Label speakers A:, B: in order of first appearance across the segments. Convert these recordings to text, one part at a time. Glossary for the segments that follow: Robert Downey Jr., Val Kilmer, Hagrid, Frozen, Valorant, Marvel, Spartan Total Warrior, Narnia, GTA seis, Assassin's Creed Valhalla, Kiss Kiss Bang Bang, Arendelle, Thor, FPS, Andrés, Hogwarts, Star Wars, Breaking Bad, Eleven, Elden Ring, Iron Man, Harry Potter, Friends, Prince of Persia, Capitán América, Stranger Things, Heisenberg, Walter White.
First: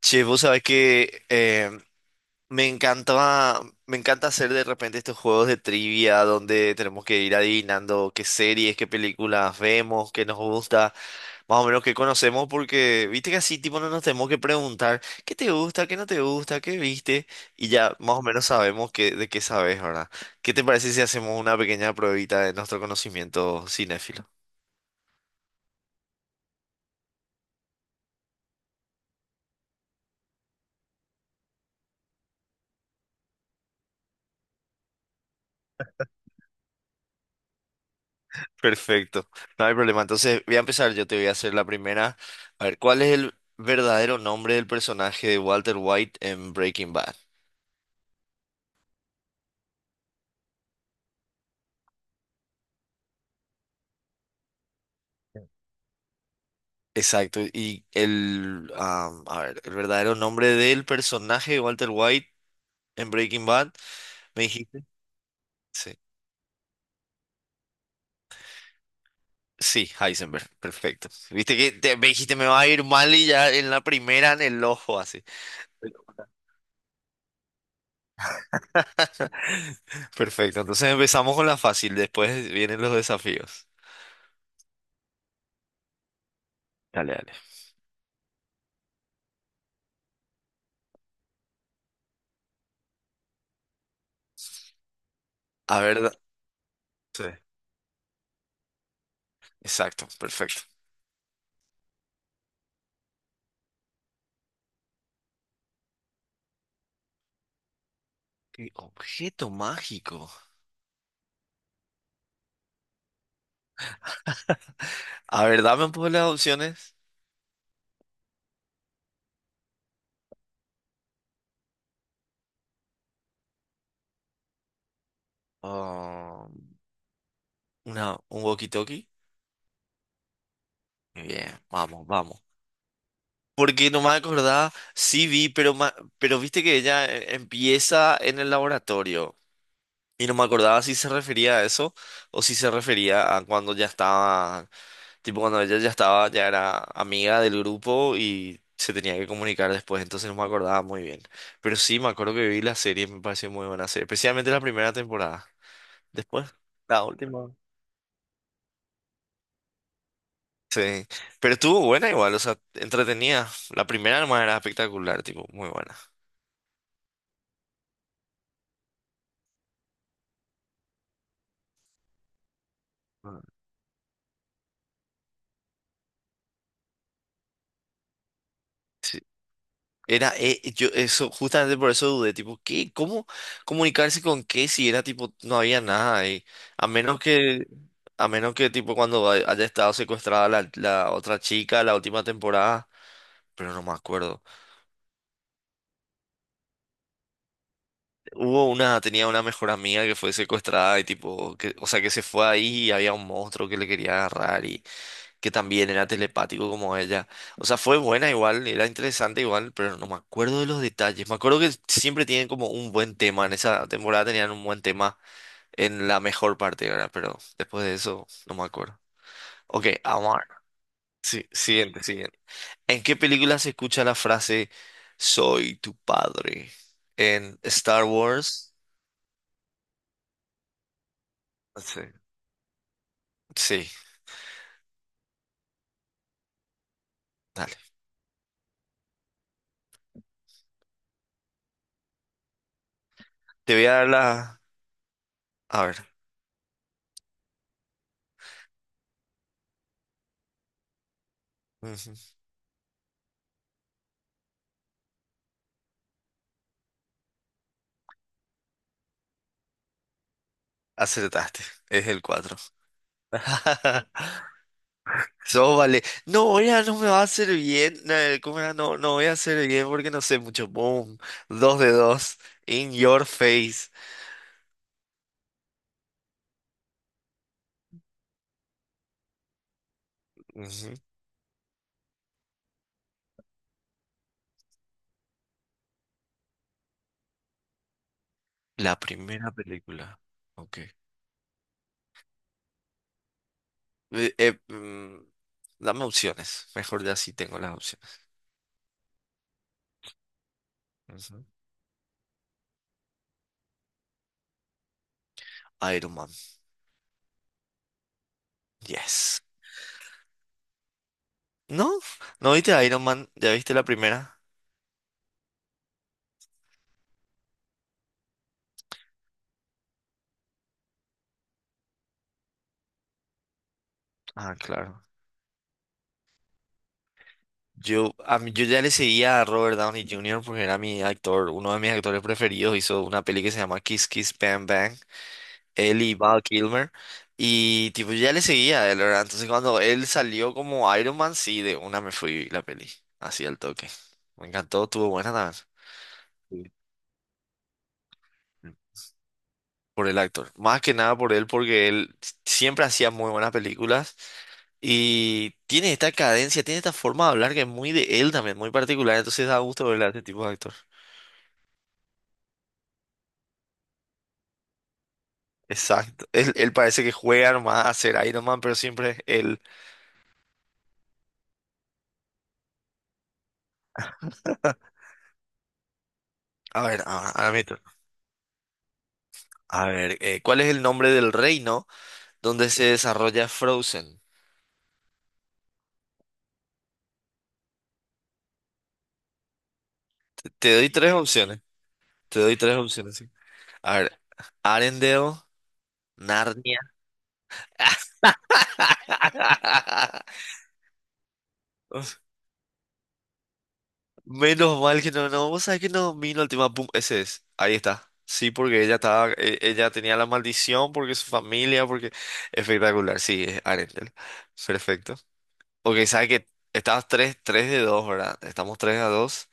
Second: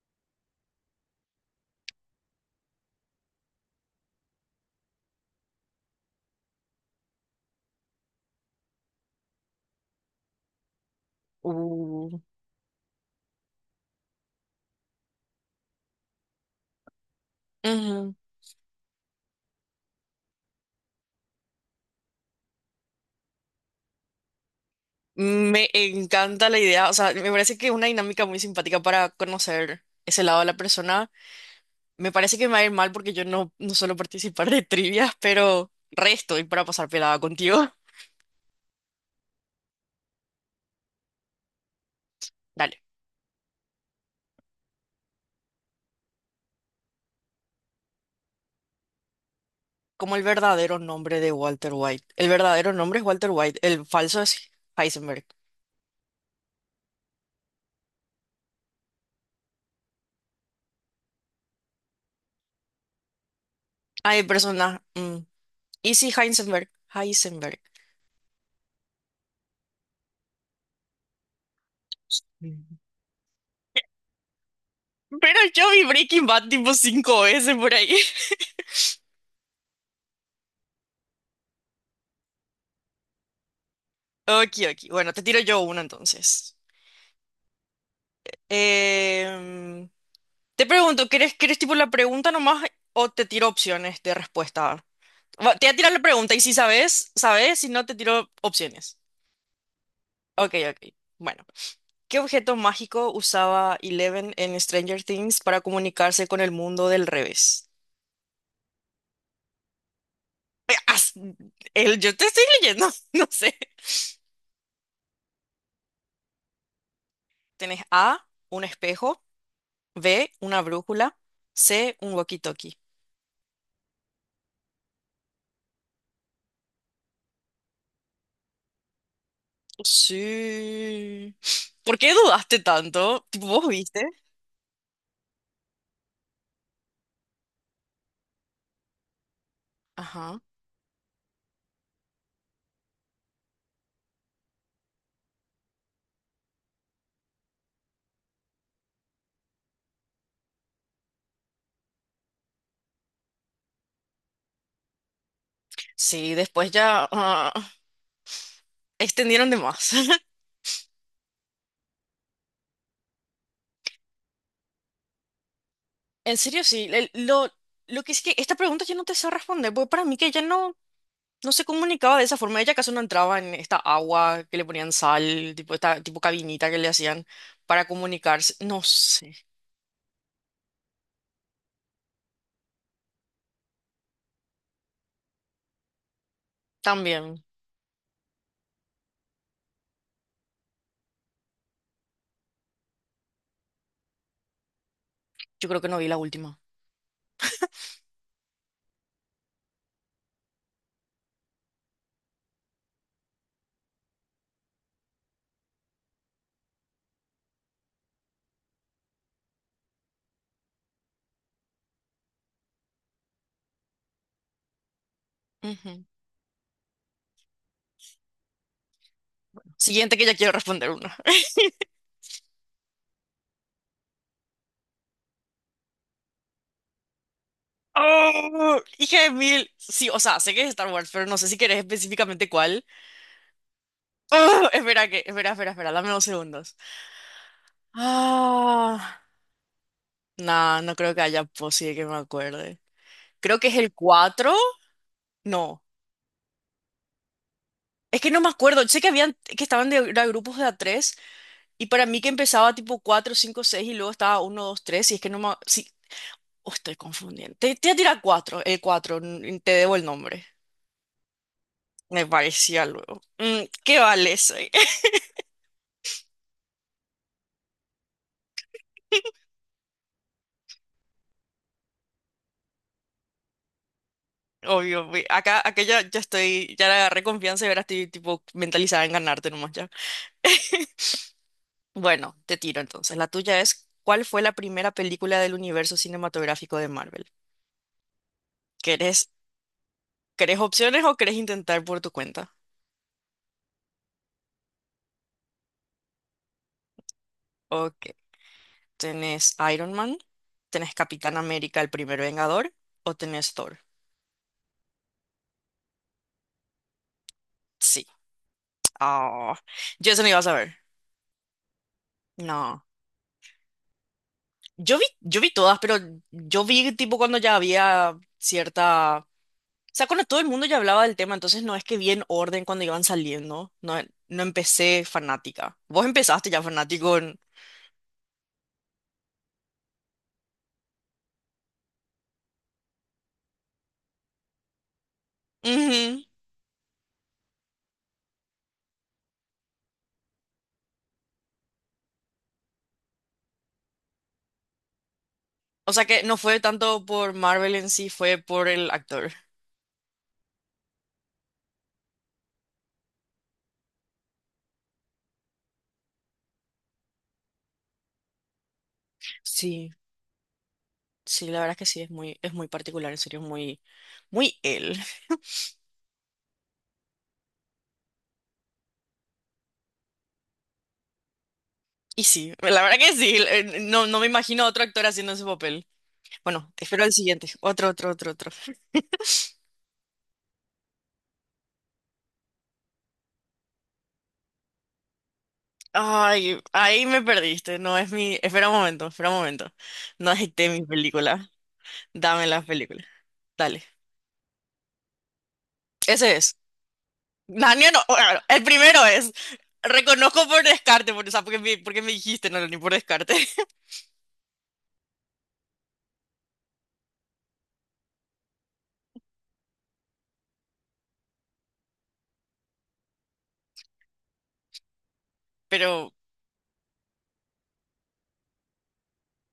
A: Che, vos sabés que me encantaba, me encanta hacer de repente estos juegos de trivia donde tenemos que ir adivinando qué series, qué películas vemos, qué nos gusta, más o menos qué
B: Uh,
A: conocemos, porque viste que así tipo no nos tenemos que preguntar qué te gusta, qué no te gusta, qué viste, y ya
B: Ujú.
A: más o menos sabemos qué, de qué sabes, ¿verdad? ¿Qué te parece si hacemos una pequeña pruebita de nuestro conocimiento cinéfilo?
B: Me encanta la idea, o sea, me parece que es una dinámica muy simpática para conocer ese lado de la persona. Me parece que me va a ir mal porque yo no, no suelo participar de trivias, pero resto y para pasar pelada contigo.
A: Perfecto, no hay problema. Entonces voy a empezar, yo te voy a hacer la primera. A
B: Dale.
A: ver, ¿cuál es el verdadero nombre del personaje de Walter White en Breaking Bad?
B: Como el verdadero nombre de Walter White. El verdadero nombre es Walter White, el falso es Heisenberg.
A: Exacto, y el, a ver, el verdadero nombre del personaje de Walter White en Breaking Bad,
B: Ay,
A: ¿me
B: persona.
A: dijiste? Sí,
B: ¿Y si Heisenberg? Heisenberg.
A: sí, Heisenberg, perfecto. Viste que me dijiste me va
B: Mm.
A: a ir mal y ya en la primera en el ojo así.
B: Pero yo vi Breaking Bad tipo cinco veces por ahí.
A: Perfecto, entonces empezamos con la fácil, después vienen los desafíos.
B: Ok, ok. Bueno, te tiro yo una entonces.
A: Dale, dale.
B: Em, Te pregunto, ¿quieres tipo la pregunta nomás o te tiro opciones de respuesta? Va, te voy a
A: A
B: tirar la
A: ver,
B: pregunta y si sabes,
A: sí,
B: sabes, si no te tiro opciones.
A: exacto,
B: Ok,
A: perfecto.
B: ok. Bueno, ¿qué objeto mágico usaba Eleven en Stranger Things para comunicarse con el mundo del revés?
A: ¿Qué objeto mágico?
B: Eh, as- yo te estoy leyendo, no sé.
A: A ver, dame un poco las opciones.
B: Tenés A, un espejo, B, una brújula, C, un walkie-talkie.
A: Ah, una, un walkie-talkie. Muy
B: Sí.
A: bien,
B: ¿Por
A: vamos,
B: qué
A: vamos.
B: dudaste tanto? Tipo, ¿vos
A: Porque
B: viste?
A: no me acordaba, sí vi, pero, pero viste que ella empieza en el laboratorio. Y no
B: Ajá.
A: me acordaba si se refería a eso o si se refería a cuando ya estaba, tipo cuando ella ya estaba, ya era amiga del grupo y se tenía que comunicar después, entonces no me acordaba muy bien. Pero sí, me acuerdo que vi la serie, me pareció muy buena serie, especialmente la primera temporada.
B: Sí,
A: Después,
B: después
A: la
B: ya
A: última.
B: extendieron de más.
A: Sí, pero estuvo buena igual, o sea, entretenida. La primera nomás era espectacular, tipo, muy buena.
B: En serio, sí. Lo que es que esta pregunta yo no te sé responder, porque para mí que ella no, no se comunicaba de esa forma. Ella acaso no entraba
A: Ah.
B: en esta agua que le ponían sal, tipo esta tipo cabinita que le hacían para comunicarse. No
A: Sí.
B: sé.
A: Era, yo, eso, justamente por eso dudé, tipo, ¿qué? ¿Cómo comunicarse con qué si era, tipo, no había nada ahí? A menos
B: También,
A: que, a menos que, tipo, cuando haya estado secuestrada la, la otra chica la última temporada, pero no me acuerdo.
B: yo creo que no vi la última.
A: Hubo una, tenía una mejor amiga que fue secuestrada y, tipo, que, o sea, que se fue ahí y había un monstruo que le quería agarrar que también era telepático como ella. O sea, fue buena igual, era interesante igual, pero no me acuerdo de los detalles. Me acuerdo que siempre tienen como un buen tema, en esa temporada tenían un buen tema
B: Ujú.
A: en la mejor parte, ¿verdad? Pero después de eso, no me acuerdo. Ok,
B: Siguiente que ya
A: Amar.
B: quiero responder una.
A: Sí, siguiente, siguiente. ¿En qué película se escucha la frase Soy tu padre? ¿En Star Wars?
B: ¡Oh! Hija de mil. Sí, o sea, sé que es Star Wars, pero no sé si querés
A: Sí.
B: específicamente cuál.
A: Sí,
B: ¡Oh! Espera que, espera, espera, espera, dame 2 segundos.
A: dale.
B: Ah, no, no creo que haya posible que me acuerde. Creo que
A: Te
B: es
A: voy
B: el
A: a dar
B: 4.
A: la...
B: No,
A: A ver.
B: es que no me acuerdo. Sé que habían, que estaban de, era grupos de A3 y para mí que
A: Ujú.
B: empezaba tipo 4, 5, 6 y luego estaba uno, 2, 3 y es que no me... Sí, oh, estoy confundiendo. Te voy a tirar 4, el 4. Te debo el nombre.
A: Acertaste. Es el
B: Me
A: 4.
B: parecía luego. ¿Qué vale soy?
A: Sóbale. No, ya no me va a hacer bien. ¿Cómo era? No, no voy a hacer bien porque no sé mucho. Boom. Dos de dos. In your face.
B: Obvio, acá ya, ya estoy, ya le agarré confianza y ahora estoy tipo mentalizada en ganarte nomás ya.
A: Ujú.
B: Bueno, te tiro entonces. La tuya es, ¿cuál fue la primera película del universo cinematográfico de Marvel?
A: La
B: ¿Querés,
A: primera película.
B: querés
A: Ok.
B: opciones o querés intentar por tu cuenta?
A: Eh, eh, mm, Dame opciones. Mejor ya sí tengo las
B: Ok,
A: opciones.
B: ¿tenés Iron Man? ¿Tenés Capitán
A: Ujú.
B: América, el primer Vengador? ¿O tenés Thor?
A: Iron Man.
B: Sí.
A: Yes.
B: Ah, yo eso no iba a saber.
A: ¿No? ¿No
B: No.
A: viste Iron Man? ¿Ya viste la primera?
B: Yo vi todas, pero yo vi tipo cuando ya había cierta... O sea, cuando todo el mundo ya hablaba del tema, entonces no es que vi en orden cuando iban saliendo. No, no
A: Ah, claro.
B: empecé fanática. Vos empezaste ya fanático.
A: Yo ya le seguía a Robert Downey Jr. porque era mi actor, uno de mis actores preferidos. Hizo una peli que se llama Kiss Kiss Bang Bang. Él y
B: Ujú.
A: Val Kilmer. Y tipo, yo ya le seguía a él, ¿verdad? Entonces cuando él salió como Iron Man, sí, de una me fui la peli. Así al toque. Me encantó, estuvo buena también.
B: O sea que no fue
A: Sí.
B: tanto por Marvel en sí, fue por el actor.
A: Por el actor. Más que nada por él, porque él siempre hacía muy buenas películas. Y tiene esta cadencia, tiene esta forma de hablar que es muy de él también, muy particular. Entonces da gusto
B: Sí,
A: verle a este tipo de actor.
B: sí, la verdad que sí, es muy particular, en serio, es muy, muy él.
A: Exacto. Él parece que juega nomás a ser Iron Man, pero siempre es él.
B: Y sí, la verdad que sí, no, no me imagino a otro actor haciendo ese papel. Bueno,
A: A ver,
B: espero el
A: ahora,
B: siguiente.
A: ahora mi
B: Otro,
A: turno.
B: otro, otro, otro.
A: A ver, ¿cuál es el nombre del reino donde se desarrolla Frozen?
B: Ay, ahí me perdiste, no es mi... Espera un momento, espera un momento. No
A: Te,
B: acepté
A: te
B: mi
A: doy tres
B: película.
A: opciones. Te
B: Dame
A: doy
B: las
A: tres
B: películas.
A: opciones, sí.
B: Dale.
A: A ver, Arendelle,
B: Ese es.
A: Narnia.
B: Daniel, no, bueno, el primero es. Reconozco por descarte, por, o sea, porque me
A: Uf,
B: dijiste, no, ni por descarte.
A: menos mal que no, no, vos sabés que no domino el tema, pum, ese es, ahí está. Sí, porque ella estaba, ella tenía la maldición, porque su familia, porque espectacular, sí, es Arendelle. Perfecto. Ok,
B: Pero,
A: sabes que estabas 3. 3 de 2, ¿verdad? Estamos 3 a 2.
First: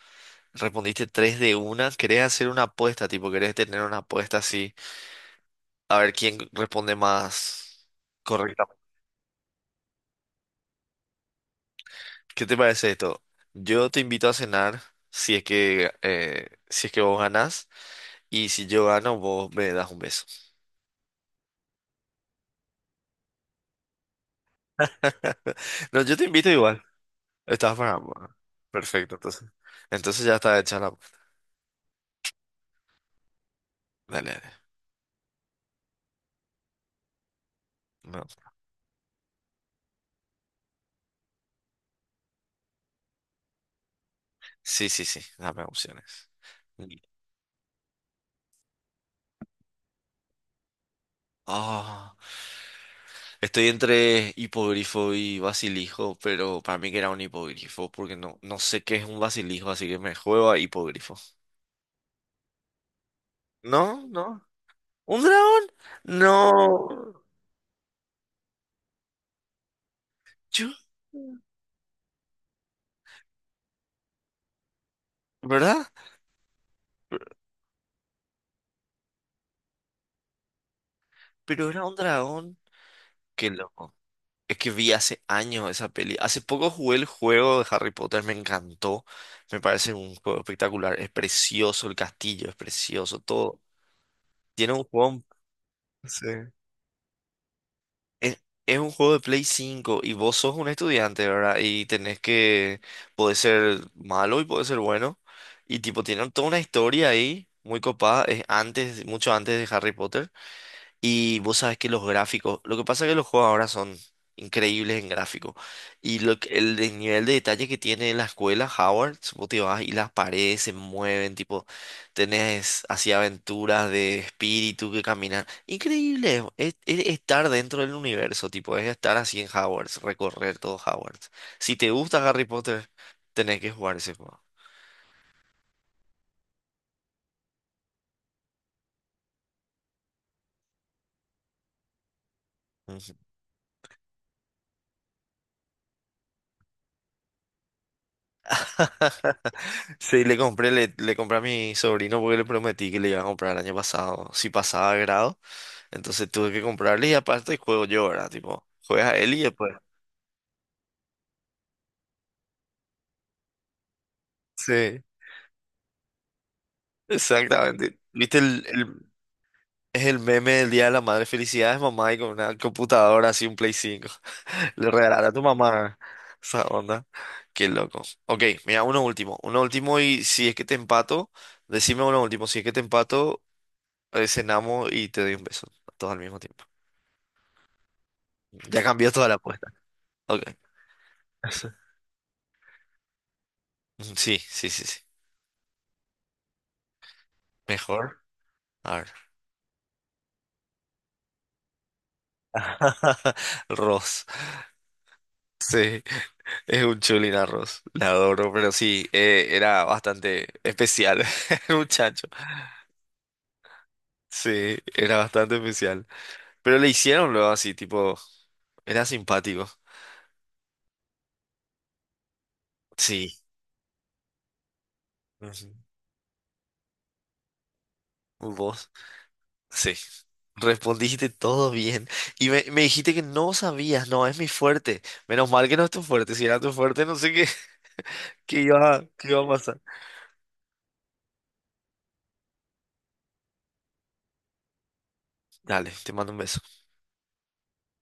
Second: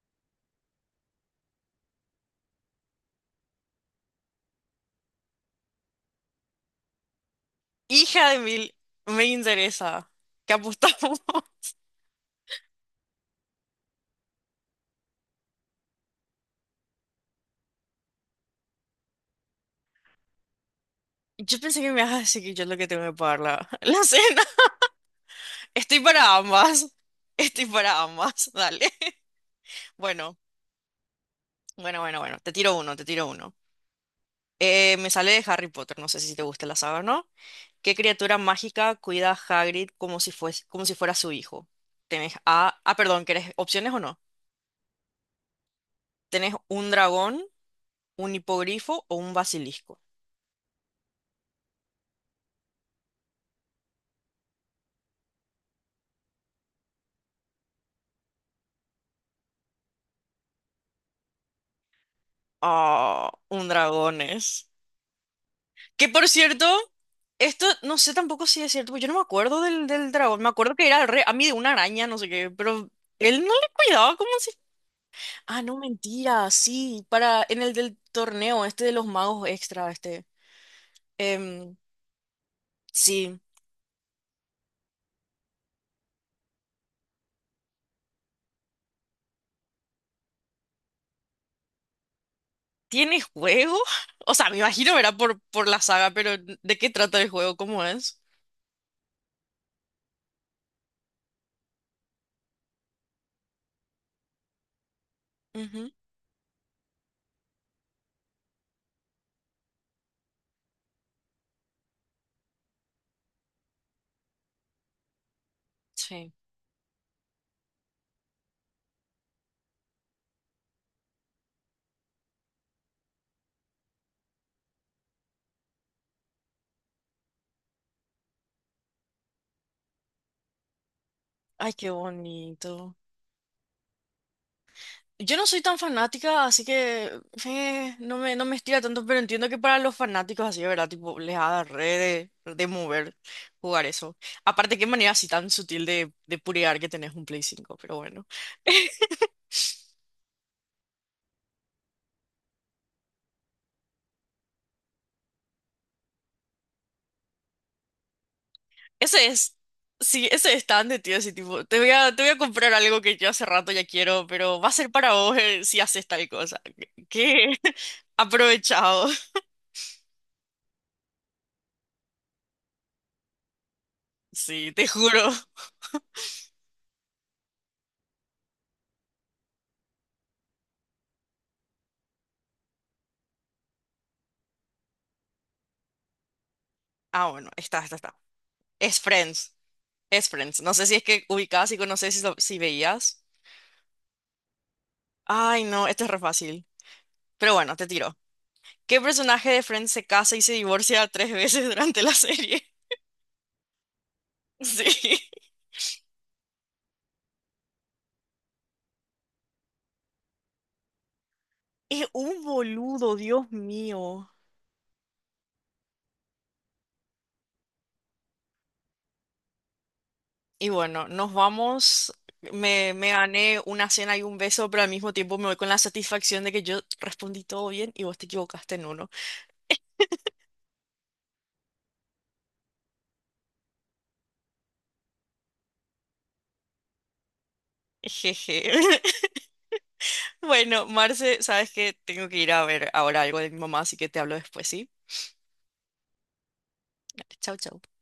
A: Respondiste 3 de una. ¿Querés hacer una apuesta, tipo, querés tener una apuesta así? A ver quién responde más
B: hija de mil,
A: correctamente.
B: me interesa. ¿Qué apostamos?
A: ¿Qué te parece esto? Yo te invito a cenar si es que si es que vos ganás y si yo gano vos me das un beso.
B: Yo pensé que me ibas a decir que yo es lo que tengo que pagar la cena. Estoy
A: No, yo te
B: para
A: invito igual.
B: ambas. Estoy
A: Estás para
B: para
A: ambos. ¿No?
B: ambas. Dale.
A: Perfecto, entonces. Entonces ya
B: Bueno,
A: está hecha la.
B: bueno, bueno, bueno. Te tiro uno, te tiro uno.
A: Dale, dale.
B: Me sale de Harry Potter. No sé si te gusta la saga, o ¿no? ¿Qué
A: No.
B: criatura mágica cuida a Hagrid como si fuese, como si fuera su hijo? Tenés a... Ah, perdón, ¿querés opciones o no?
A: Sí, sí, sí. Dame opciones.
B: Tenés un
A: Y-
B: dragón, un hipogrifo o un basilisco.
A: Ah, estoy entre hipogrifo y basilijo, pero para mí que era un hipogrifo, porque no, no sé qué es un basilijo, así que me juego a hipogrifo.
B: Ah, un
A: No,
B: dragón
A: no.
B: es.
A: ¿Un dragón?
B: Que por cierto,
A: No.
B: esto no sé tampoco si es cierto, porque yo no me acuerdo del dragón. Me
A: Yo,
B: acuerdo que era re a mí de una araña, no sé qué, pero él no le cuidaba como si. Ah, no,
A: ¿verdad?
B: mentira, sí,
A: Pero,
B: para en el del torneo, este de los magos extra, este.
A: pero
B: Em,
A: era un dragón.
B: sí.
A: Qué loco. Es que vi hace años esa peli. Hace poco jugué el juego de Harry Potter, me encantó. Me parece un juego espectacular. Es precioso el castillo, es precioso
B: ¿Tiene
A: todo.
B: juego? O sea, me
A: Tiene un
B: imagino, verá
A: juego.
B: por la saga,
A: Sí.
B: pero ¿de qué trata el juego? ¿Cómo es?
A: Es un juego de Play 5 y vos sos un estudiante, ¿verdad? Y tenés que, puede ser malo y puede ser bueno. Y
B: Ujú,
A: tipo, tienen toda una historia ahí, muy copada, es antes, mucho antes de Harry Potter. Y vos sabes que los gráficos, lo que pasa es que los juegos ahora son increíbles en gráficos. Y
B: sí.
A: lo que- el, de- nivel de detalle que tiene la escuela, Howard, vos te vas y las paredes se mueven, tipo, tenés así aventuras de espíritu que caminan. Increíble, es estar dentro del universo, tipo, es estar así en Howard, recorrer todo Howard.
B: Ay,
A: Si
B: qué
A: te gusta Harry Potter,
B: bonito.
A: tenés que jugar ese juego.
B: Yo no soy tan fanática, así que no me estira tanto, pero entiendo que para los fanáticos así, de ¿verdad? Tipo, les ha re de
A: Ujú.
B: mover jugar eso. Aparte, qué manera así tan sutil de purear que tenés un Play 5 pero bueno.
A: Sí, le compré, le compré a mi sobrino porque le prometí que le iba a comprar el año pasado, si pasaba grado, entonces tuve que comprarle y aparte juego yo, ¿verdad? Tipo, juegas a
B: Ese
A: él y
B: es,
A: después.
B: sí, ese es tan de tío, así tipo, te voy a comprar algo que yo hace rato ya quiero, pero va a ser
A: Sí,
B: para vos si haces tal cosa. ¿Qué?
A: exactamente. ¿Viste el,
B: Aprovechado.
A: es el meme del Día de la Madre? Felicidades, mamá, y con una computadora así, un Play 5.
B: Sí, te
A: Le regalará
B: juro.
A: a tu mamá esa onda. Qué loco. Ok, mira, uno último y si es que te empato, decime uno último, si es que te empato, cenamos y te doy un beso, todo al mismo tiempo.
B: Ah, bueno, está, está, está.
A: Ya
B: Es
A: cambió toda la
B: Friends.
A: apuesta.
B: Es
A: Ok.
B: Friends. No sé si es que ubicabas y conoces si, si veías.
A: Sí, sí, sí, sí.
B: Ay, no, esto es re fácil. Pero bueno, te tiro.
A: Mejor. A
B: ¿Qué
A: ver.
B: personaje de Friends se casa y se divorcia tres veces durante la serie?
A: Ross.
B: Sí.
A: Sí, es un chulín a Ross. La adoro, pero sí, era bastante especial el
B: Es
A: muchacho.
B: un boludo, Dios mío.
A: Sí, era bastante especial. Pero le hicieron luego así, tipo, era simpático.
B: Y bueno, nos vamos. Me
A: Sí.
B: gané una cena y un beso, pero al mismo tiempo me voy con
A: Ujú.
B: la satisfacción de que yo respondí todo bien y vos te equivocaste en
A: ¿Vos?
B: uno.
A: Sí. Respondiste todo bien. Y me dijiste que no sabías, no, es mi fuerte. Menos mal que no es tu fuerte. Si era tu fuerte, no sé qué, qué
B: Jeje.
A: iba, qué iba a pasar.
B: Bueno, Marce, sabes que tengo que ir a ver ahora algo de mi mamá, así que te hablo después, ¿sí?
A: Dale, te mando un beso.
B: Chau, chau.